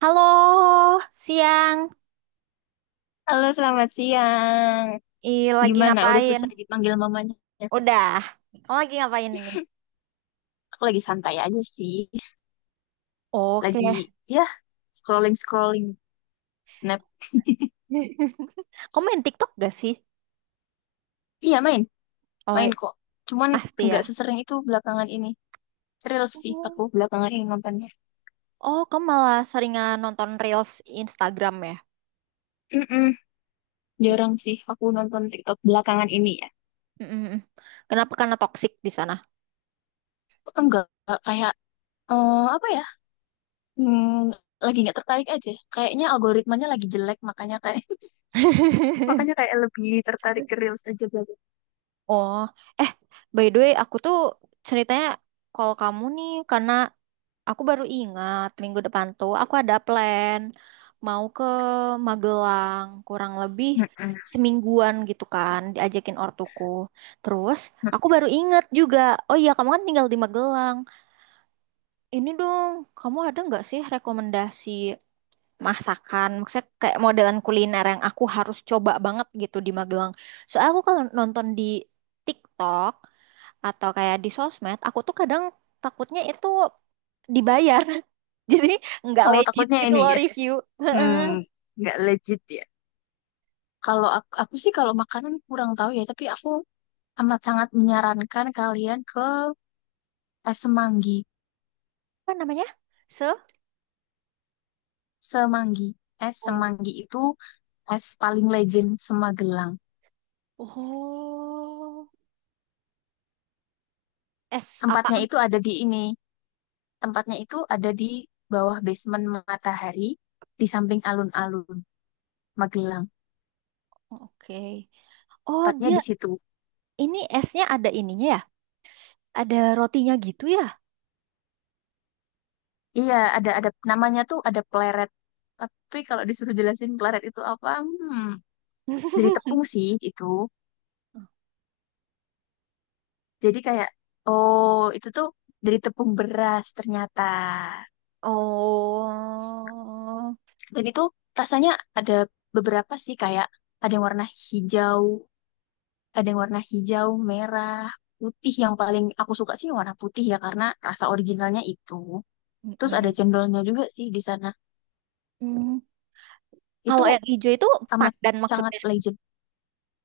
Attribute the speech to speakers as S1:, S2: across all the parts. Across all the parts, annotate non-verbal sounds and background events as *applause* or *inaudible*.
S1: Halo, siang.
S2: Halo, selamat siang.
S1: Ih, lagi
S2: Gimana? Udah
S1: ngapain?
S2: selesai dipanggil mamanya?
S1: Udah. Kamu lagi ngapain ini?
S2: Aku lagi santai aja sih.
S1: Oke.
S2: Lagi, ya, scrolling-scrolling snap.
S1: *laughs* Kamu main TikTok gak sih?
S2: Iya, main.
S1: Oh,
S2: Main kok. Cuman
S1: pasti
S2: nggak
S1: ya.
S2: sesering itu belakangan ini. Reels sih aku
S1: Oh,
S2: belakangan ini nontonnya.
S1: Oh, kamu malah seringan nonton Reels Instagram ya?
S2: Mm-mm,
S1: Mm,
S2: jarang sih aku nonton TikTok belakangan ini ya.
S1: mm, mm, mm. Kenapa? Karena toksik di sana.
S2: Enggak kayak, apa ya, hmm, lagi nggak tertarik aja. Kayaknya algoritmanya lagi jelek, makanya kayak *laughs* makanya
S1: *laughs*
S2: kayak lebih tertarik ke Reels aja belakangan.
S1: Oh, eh, by the way, aku tuh ceritanya kalau kamu nih karena aku baru ingat minggu depan tuh aku ada plan mau ke Magelang kurang lebih
S2: Mm-mm.
S1: semingguan gitu kan diajakin ortuku. Terus aku baru ingat juga, oh iya kamu kan tinggal di Magelang. Ini dong, kamu ada nggak sih rekomendasi masakan? Maksudnya kayak modelan kuliner yang aku harus coba banget gitu di Magelang. Soalnya aku kalau nonton di TikTok atau kayak di sosmed, aku tuh kadang takutnya itu dibayar. *laughs* *laughs* Jadi nggak
S2: Oh,
S1: legit
S2: takutnya
S1: gitu
S2: ini
S1: loh
S2: ya.
S1: review. Heeh.
S2: Hmm, nggak legit ya. Kalau aku, sih kalau makanan kurang tahu ya, tapi aku amat sangat menyarankan kalian ke es semanggi.
S1: Apa namanya? Se?
S2: Semanggi. Es
S1: Oh.
S2: semanggi itu es paling legend Semagelang.
S1: Oh. Es
S2: Tempatnya
S1: apaan?
S2: itu ada di ini. Tempatnya itu ada di bawah basement Matahari di samping alun-alun Magelang.
S1: Oke. Oh,
S2: Tempatnya
S1: dia
S2: di situ.
S1: ini esnya ada ininya ya? Ada rotinya gitu ya?
S2: Iya, ada namanya tuh ada pleret. Tapi kalau disuruh jelasin pleret itu apa? Dari
S1: *laughs*
S2: tepung sih itu. Jadi kayak, oh itu tuh dari tepung beras ternyata.
S1: Oh.
S2: Dan itu rasanya ada beberapa sih kayak ada yang warna hijau, ada yang warna hijau, merah, putih. Yang paling aku suka sih warna putih ya karena rasa originalnya itu. Terus ada
S1: Mm-mm.
S2: cendolnya juga sih di sana.
S1: Mm.
S2: Itu
S1: Kalau yang hijau itu
S2: amat
S1: pandan
S2: sangat
S1: maksudnya.
S2: legend.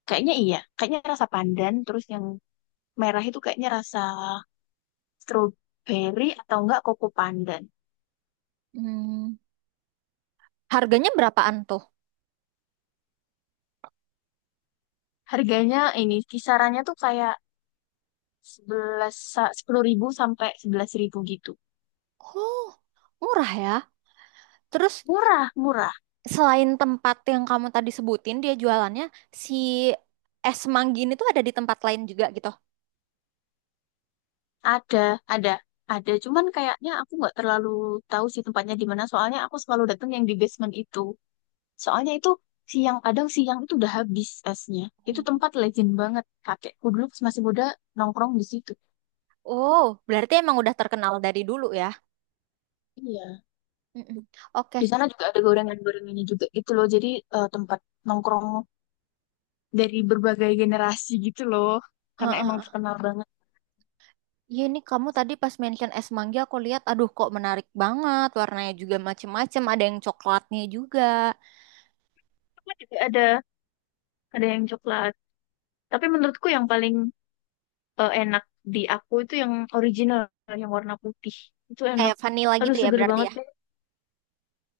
S2: Kayaknya iya, kayaknya rasa pandan. Terus yang merah itu kayaknya rasa strawberry atau enggak koko pandan.
S1: Hmm. Harganya berapaan tuh?
S2: Harganya ini kisarannya tuh kayak sebelas 10.000 sampai 11.000 gitu
S1: Oh, murah ya. Terus
S2: murah murah
S1: selain tempat yang kamu tadi sebutin, dia jualannya si es manggi ini tuh ada di tempat lain juga gitu.
S2: ada ada ada cuman kayaknya aku nggak terlalu tahu sih tempatnya di mana soalnya aku selalu datang yang di basement itu soalnya itu siang kadang siang itu udah habis esnya. Itu tempat legend banget. Kakekku dulu pas masih muda nongkrong di situ
S1: Oh, berarti emang udah terkenal dari dulu ya.
S2: iya.
S1: Mm-mm. Oke.
S2: Di sana juga ada gorengan-gorengannya juga gitu loh. Jadi tempat nongkrong dari berbagai generasi gitu loh karena emang
S1: Heeh.
S2: terkenal banget.
S1: Iya ini kamu tadi pas mention es mangga aku lihat, aduh kok menarik banget. Warnanya juga macem-macem, ada yang coklatnya juga.
S2: Cuma juga ada yang coklat. Tapi menurutku yang paling enak di aku itu yang original, yang warna putih. Itu enak.
S1: Kayak vanilla
S2: Aduh,
S1: gitu ya
S2: seger
S1: berarti
S2: banget.
S1: ya.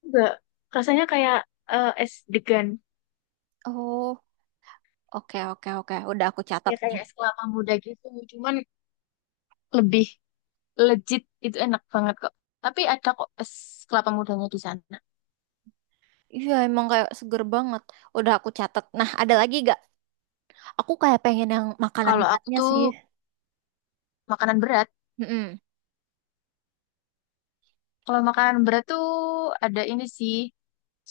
S2: Enggak. Rasanya kayak es degan.
S1: Oh, oke, oke, oke. Udah aku catat
S2: Ya
S1: nih.
S2: kayak es kelapa muda gitu. Cuman lebih legit. Itu enak banget kok. Tapi ada kok es kelapa mudanya di sana.
S1: Iya emang kayak seger banget. Udah aku catat. Nah, ada lagi gak? Aku kayak pengen yang makanan
S2: Kalau aku
S1: beratnya
S2: tuh
S1: sih.
S2: makanan berat.
S1: Mm-mm.
S2: Kalau makanan berat tuh ada ini sih.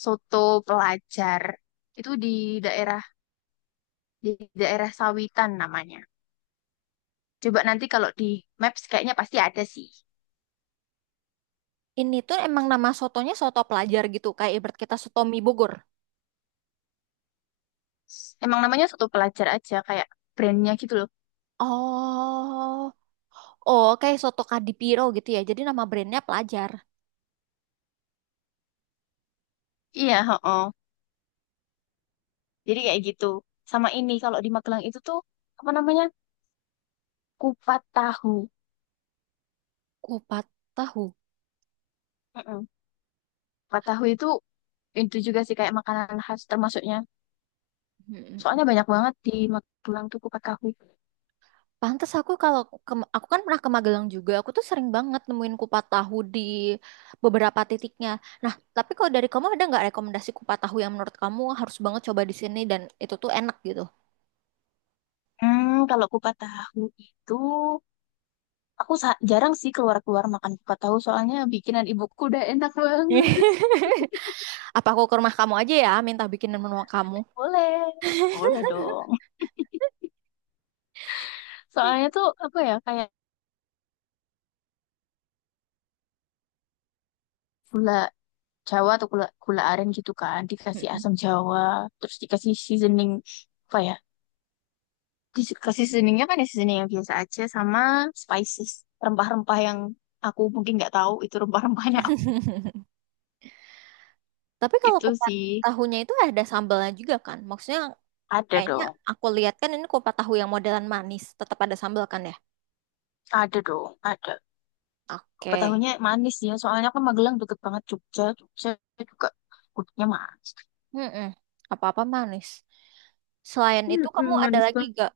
S2: Soto pelajar. Itu daerah di daerah Sawitan namanya. Coba nanti kalau di Maps kayaknya pasti ada sih.
S1: Ini tuh emang nama sotonya soto pelajar gitu, kayak ibarat kita soto mie Bogor.
S2: Emang namanya satu pelajar aja kayak brandnya gitu loh.
S1: Oh, oh kayak soto Kadipiro gitu ya. Jadi nama brandnya pelajar.
S2: Iya, oh jadi kayak gitu. Sama ini kalau di Magelang itu tuh apa namanya? Kupat tahu.
S1: Kupat tahu.
S2: Heeh. Kupat tahu itu juga sih kayak makanan khas termasuknya.
S1: Mm-mm.
S2: Soalnya banyak banget di Magelang tuh kupat tahu.
S1: Pantes aku kalau aku kan pernah ke Magelang juga, aku tuh sering banget nemuin kupat tahu di beberapa titiknya. Nah, tapi kalau dari kamu ada nggak rekomendasi kupat tahu yang menurut kamu harus banget coba di sini dan itu tuh enak gitu?
S2: Kalau kupat tahu itu jarang sih keluar-keluar makan kupat tahu soalnya bikinan ibuku udah enak banget.
S1: *laughs* Apa aku ke rumah kamu aja ya, minta bikinin menu kamu?
S2: Boleh. Boleh dong. *laughs* Soalnya tuh apa ya kayak gula Jawa atau gula gula aren gitu kan dikasih asam Jawa terus dikasih seasoning apa ya, dikasih seasoningnya kan ya seasoning yang biasa aja sama spices rempah-rempah yang aku mungkin nggak tahu itu rempah-rempahnya apa.
S1: *laughs* Tapi kalau
S2: Itu
S1: kupat
S2: sih
S1: tahunya itu ada sambalnya juga kan? Maksudnya
S2: ada
S1: kayaknya
S2: dong.
S1: aku lihat kan ini kupat tahu yang modelan manis, tetap ada sambal kan ya?
S2: Ada dong ada.
S1: Oke.
S2: Ketahuinya manis ya soalnya kan Magelang deket banget Jogja Jogja juga gudegnya manis.
S1: Mm-mm. Apa-apa manis. Selain itu
S2: Mm-mm,
S1: kamu ada
S2: manis
S1: lagi
S2: banget.
S1: gak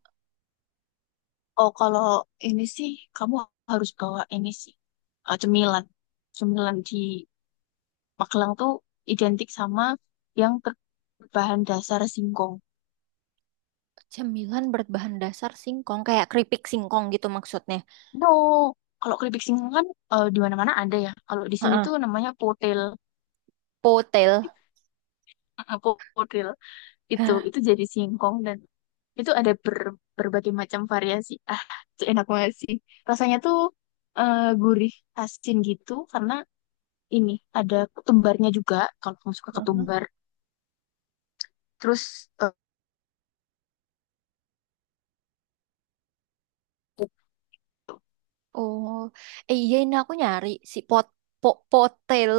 S2: Oh kalau ini sih kamu harus bawa ini sih, cemilan. Cemilan di Magelang tuh identik sama yang berbahan dasar singkong.
S1: cemilan berbahan dasar singkong kayak keripik singkong gitu maksudnya?
S2: No, kalau keripik singkong kan di mana-mana ada ya. Kalau di sini tuh
S1: Heeh.
S2: namanya potel,
S1: Potel.
S2: *laughs* potel
S1: Hah.
S2: itu jadi singkong dan itu ada berbagai macam variasi. *laughs* Ah, itu enak banget sih. Rasanya tuh gurih, asin gitu karena ini ada ketumbarnya juga. Kalau kamu suka
S1: Heeh.
S2: ketumbar, terus eh,
S1: Oh, iya ini aku nyari si potel.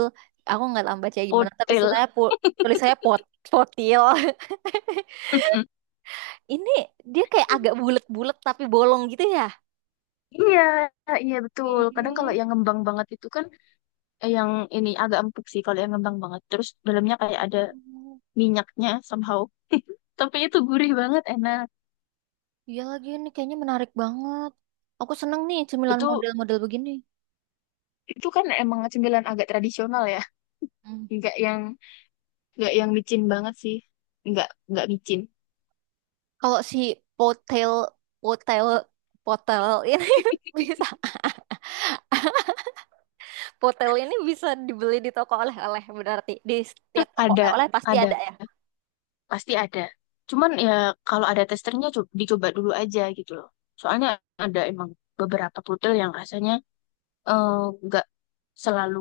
S1: Aku nggak tahu bacanya gimana, tapi
S2: potel.
S1: sebenarnya po, tulis saya potil. *laughs*
S2: *laughs*
S1: Ini dia kayak agak bulat-bulat tapi bolong gitu ya.
S2: Iya, iya betul. Kadang kalau
S1: Ih,
S2: yang ngembang banget itu kan yang ini agak empuk sih kalau yang ngembang banget. Terus dalamnya kayak ada minyaknya somehow. Tapi itu gurih banget, enak.
S1: iya lagi ini kayaknya menarik banget. Aku seneng nih cemilan
S2: Itu
S1: model-model begini.
S2: itu kan emang cemilan agak tradisional ya.
S1: Hmm.
S2: Nggak yang nggak yang micin banget sih. Nggak nggak micin.
S1: Kalau si potel, potel, potel ini *laughs* bisa, potel ini bisa dibeli di toko oleh-oleh berarti di setiap
S2: *laughs*
S1: toko
S2: Ada,
S1: oleh-oleh pasti
S2: ada,
S1: ada ya.
S2: pasti ada. Cuman ya kalau ada testernya dicoba dulu aja gitu loh. Soalnya ada emang beberapa pudel yang rasanya eh, nggak selalu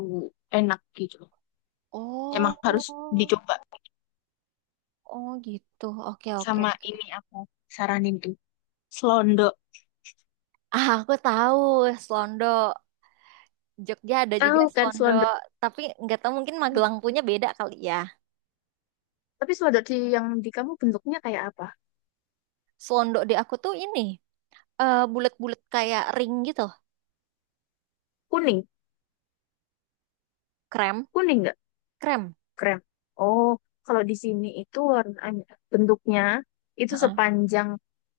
S2: enak gitu loh. Emang harus
S1: Oh,
S2: dicoba.
S1: oh gitu. Oke, oke,
S2: Sama
S1: oke.
S2: ini aku saranin tuh selondok.
S1: Ah, aku tahu, Slondo. Jogja ada juga
S2: Tahu kan
S1: Slondo,
S2: selondok?
S1: tapi nggak tahu mungkin Magelang
S2: Hmm.
S1: punya beda kali ya.
S2: Tapi selondok di yang di kamu bentuknya kayak apa?
S1: Slondo di aku tuh ini bulat-bulat kayak ring gitu,
S2: Kuning.
S1: krem,
S2: Kuning nggak?
S1: krem.
S2: Krem. Oh, kalau di sini itu warnanya bentuknya itu
S1: Heeh.
S2: sepanjang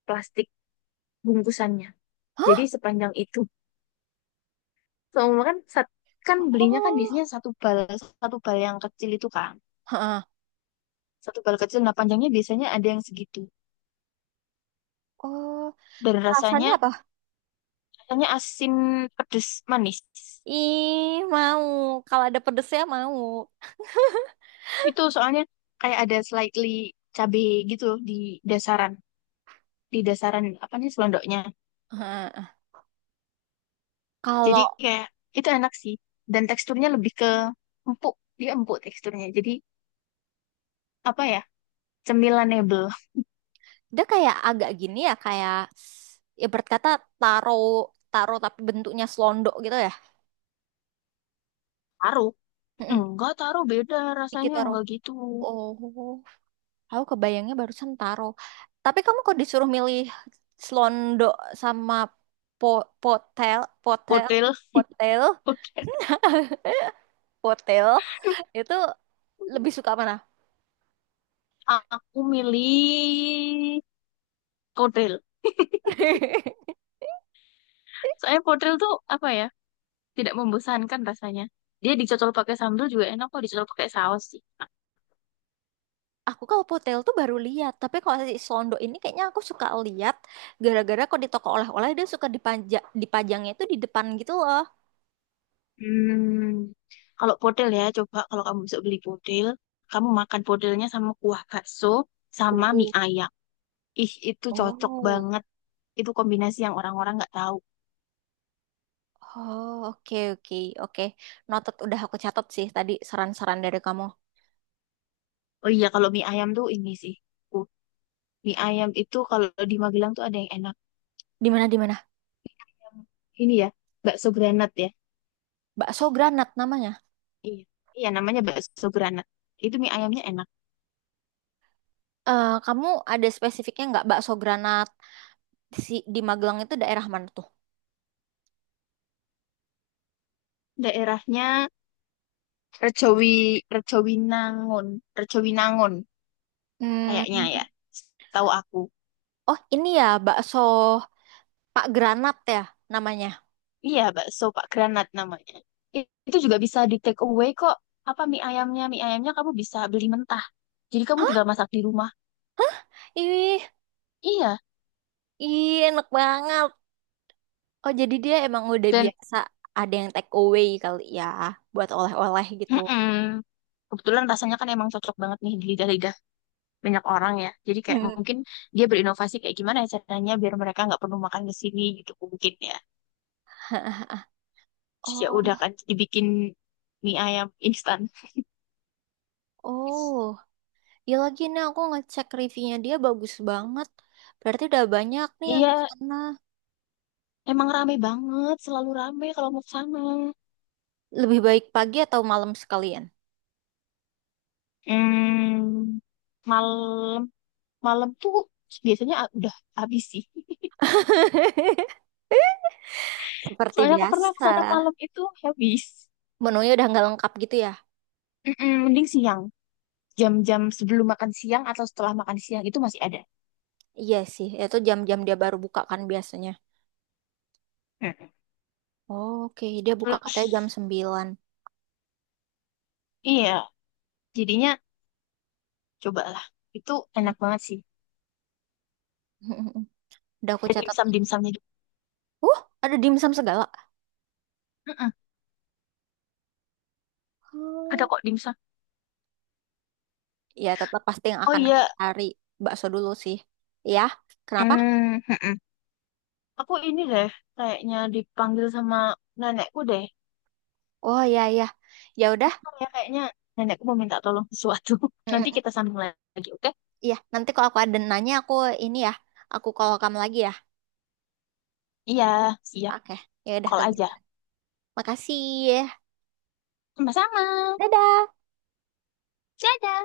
S2: plastik bungkusannya.
S1: Hah?
S2: Jadi sepanjang itu. Soalnya kan belinya kan
S1: Oh,
S2: biasanya satu bal, satu bal yang kecil itu kan.
S1: heeh.
S2: Satu bal kecil nah panjangnya biasanya ada yang segitu.
S1: Oh,
S2: Dan
S1: rasanya
S2: rasanya
S1: apa?
S2: rasanya asin pedes manis.
S1: Ih, mau. Kalau ada pedesnya mau.
S2: Itu soalnya kayak ada slightly cabe gitu loh dasaran, di dasaran apa nih selondoknya.
S1: Heeh.
S2: Jadi
S1: Kalau
S2: kayak itu enak sih dan teksturnya lebih ke empuk, dia empuk teksturnya. Jadi apa ya? Cemilan nebel.
S1: dia kayak agak gini ya, kayak ya berkata taro, taro tapi bentuknya slondo gitu ya.
S2: Taruh.
S1: Mm.
S2: Enggak, taruh beda
S1: Dikit
S2: rasanya
S1: taro.
S2: enggak gitu.
S1: Oh. Aku kebayangnya barusan taro. Tapi kamu kok disuruh milih Slondo sama po potel, potel,
S2: Hotel,
S1: potel, potel, itu lebih suka mana?
S2: aku milih hotel.
S1: *laughs*
S2: Soalnya hotel tuh apa ya? Tidak membosankan rasanya. Dia dicocol pakai sambal juga enak kok dicocol pakai saus sih.
S1: Aku kalau potel tuh baru lihat, tapi kalau si Slondo ini kayaknya aku suka lihat gara-gara kok di toko oleh-oleh dia suka dipajangnya itu di depan gitu loh.
S2: Hmm, kalau podel ya, coba kalau kamu bisa beli podel, kamu makan podelnya sama kuah bakso sama mie
S1: Oh.
S2: ayam. Ih, itu cocok banget.
S1: Oh,
S2: Itu kombinasi yang orang-orang nggak tahu.
S1: oh, oke, oke, oke. Noted udah aku catat sih tadi saran-saran dari kamu.
S2: Oh iya, kalau mie ayam tuh ini sih. Uh, mie ayam itu kalau di Magelang tuh ada yang enak.
S1: Di mana di mana?
S2: Yang ini ya, bakso granat ya.
S1: Bakso Granat namanya.
S2: Iya, iya namanya bakso granat. Itu mie ayamnya enak.
S1: Eh, kamu ada spesifiknya nggak bakso granat si di Magelang itu daerah mana tuh?
S2: Daerahnya Rejowi, Rejowinangun, Rejowinangun kayaknya
S1: Hmm.
S2: ya. Tahu aku.
S1: Oh ini ya bakso Pak Granat ya namanya.
S2: Iya, bakso Pak Granat namanya. Itu juga bisa di take away kok. Apa mie ayamnya? Mie ayamnya kamu bisa beli mentah. Jadi kamu
S1: Hah?
S2: tinggal masak di rumah.
S1: Ih,
S2: Iya.
S1: ih enak banget. Oh jadi dia emang udah
S2: Dan
S1: biasa ada yang take away kali ya buat oleh-oleh gitu.
S2: mm-mm, kebetulan rasanya kan emang cocok banget nih di lidah-lidah banyak orang ya. Jadi kayak
S1: Hmm.
S2: mungkin dia berinovasi kayak gimana ya caranya biar mereka nggak perlu makan ke sini gitu mungkin ya.
S1: *laughs*
S2: Terus ya udah
S1: Oh,
S2: kan dibikin mie ayam instan.
S1: oh, ya lagi nih aku ngecek reviewnya dia bagus banget. Berarti udah banyak nih yang
S2: Iya,
S1: kesana.
S2: emang rame banget, selalu rame kalau mau ke sana.
S1: Lebih baik pagi atau malam sekalian?
S2: Hmm, malam. Malam tuh biasanya udah habis sih. *laughs*
S1: *laughs* Seperti
S2: Soalnya aku pernah
S1: biasa.
S2: kesana malam itu habis.
S1: Menunya udah nggak lengkap gitu ya?
S2: Mm-mm, mending siang. Jam-jam sebelum makan siang atau setelah makan siang itu masih ada.
S1: Iya sih, itu jam-jam dia baru buka kan biasanya.
S2: Mm.
S1: Oke, dia buka
S2: Terus,
S1: katanya jam 9.
S2: iya. Jadinya cobalah. Itu enak banget sih.
S1: *laughs* Udah aku
S2: Ada
S1: catat.
S2: dimsum-dimsumnya juga.
S1: Uh, ada dimsum segala.
S2: Mm-mm, ada
S1: Hmm.
S2: kok dimsum.
S1: Ya, tetap pasti yang
S2: Oh
S1: akan aku
S2: iya.
S1: cari bakso dulu sih. Ya, kenapa?
S2: Mm, mm-mm. Aku ini deh. Kayaknya dipanggil sama nenekku deh.
S1: Oh ya ya. Ya udah.
S2: Bentar ya kayaknya nenekku mau minta tolong sesuatu. *laughs*
S1: *laughs*
S2: Nanti
S1: Mm-mm.
S2: kita sambung lagi, oke?
S1: Iya, nanti kalau aku ada nanya aku ini ya, aku call kamu lagi ya.
S2: Iya, siap.
S1: Oke, ya udah
S2: Call
S1: ke
S2: aja.
S1: kita. Makasih ya.
S2: Sama-sama.
S1: Dadah.
S2: Dadah.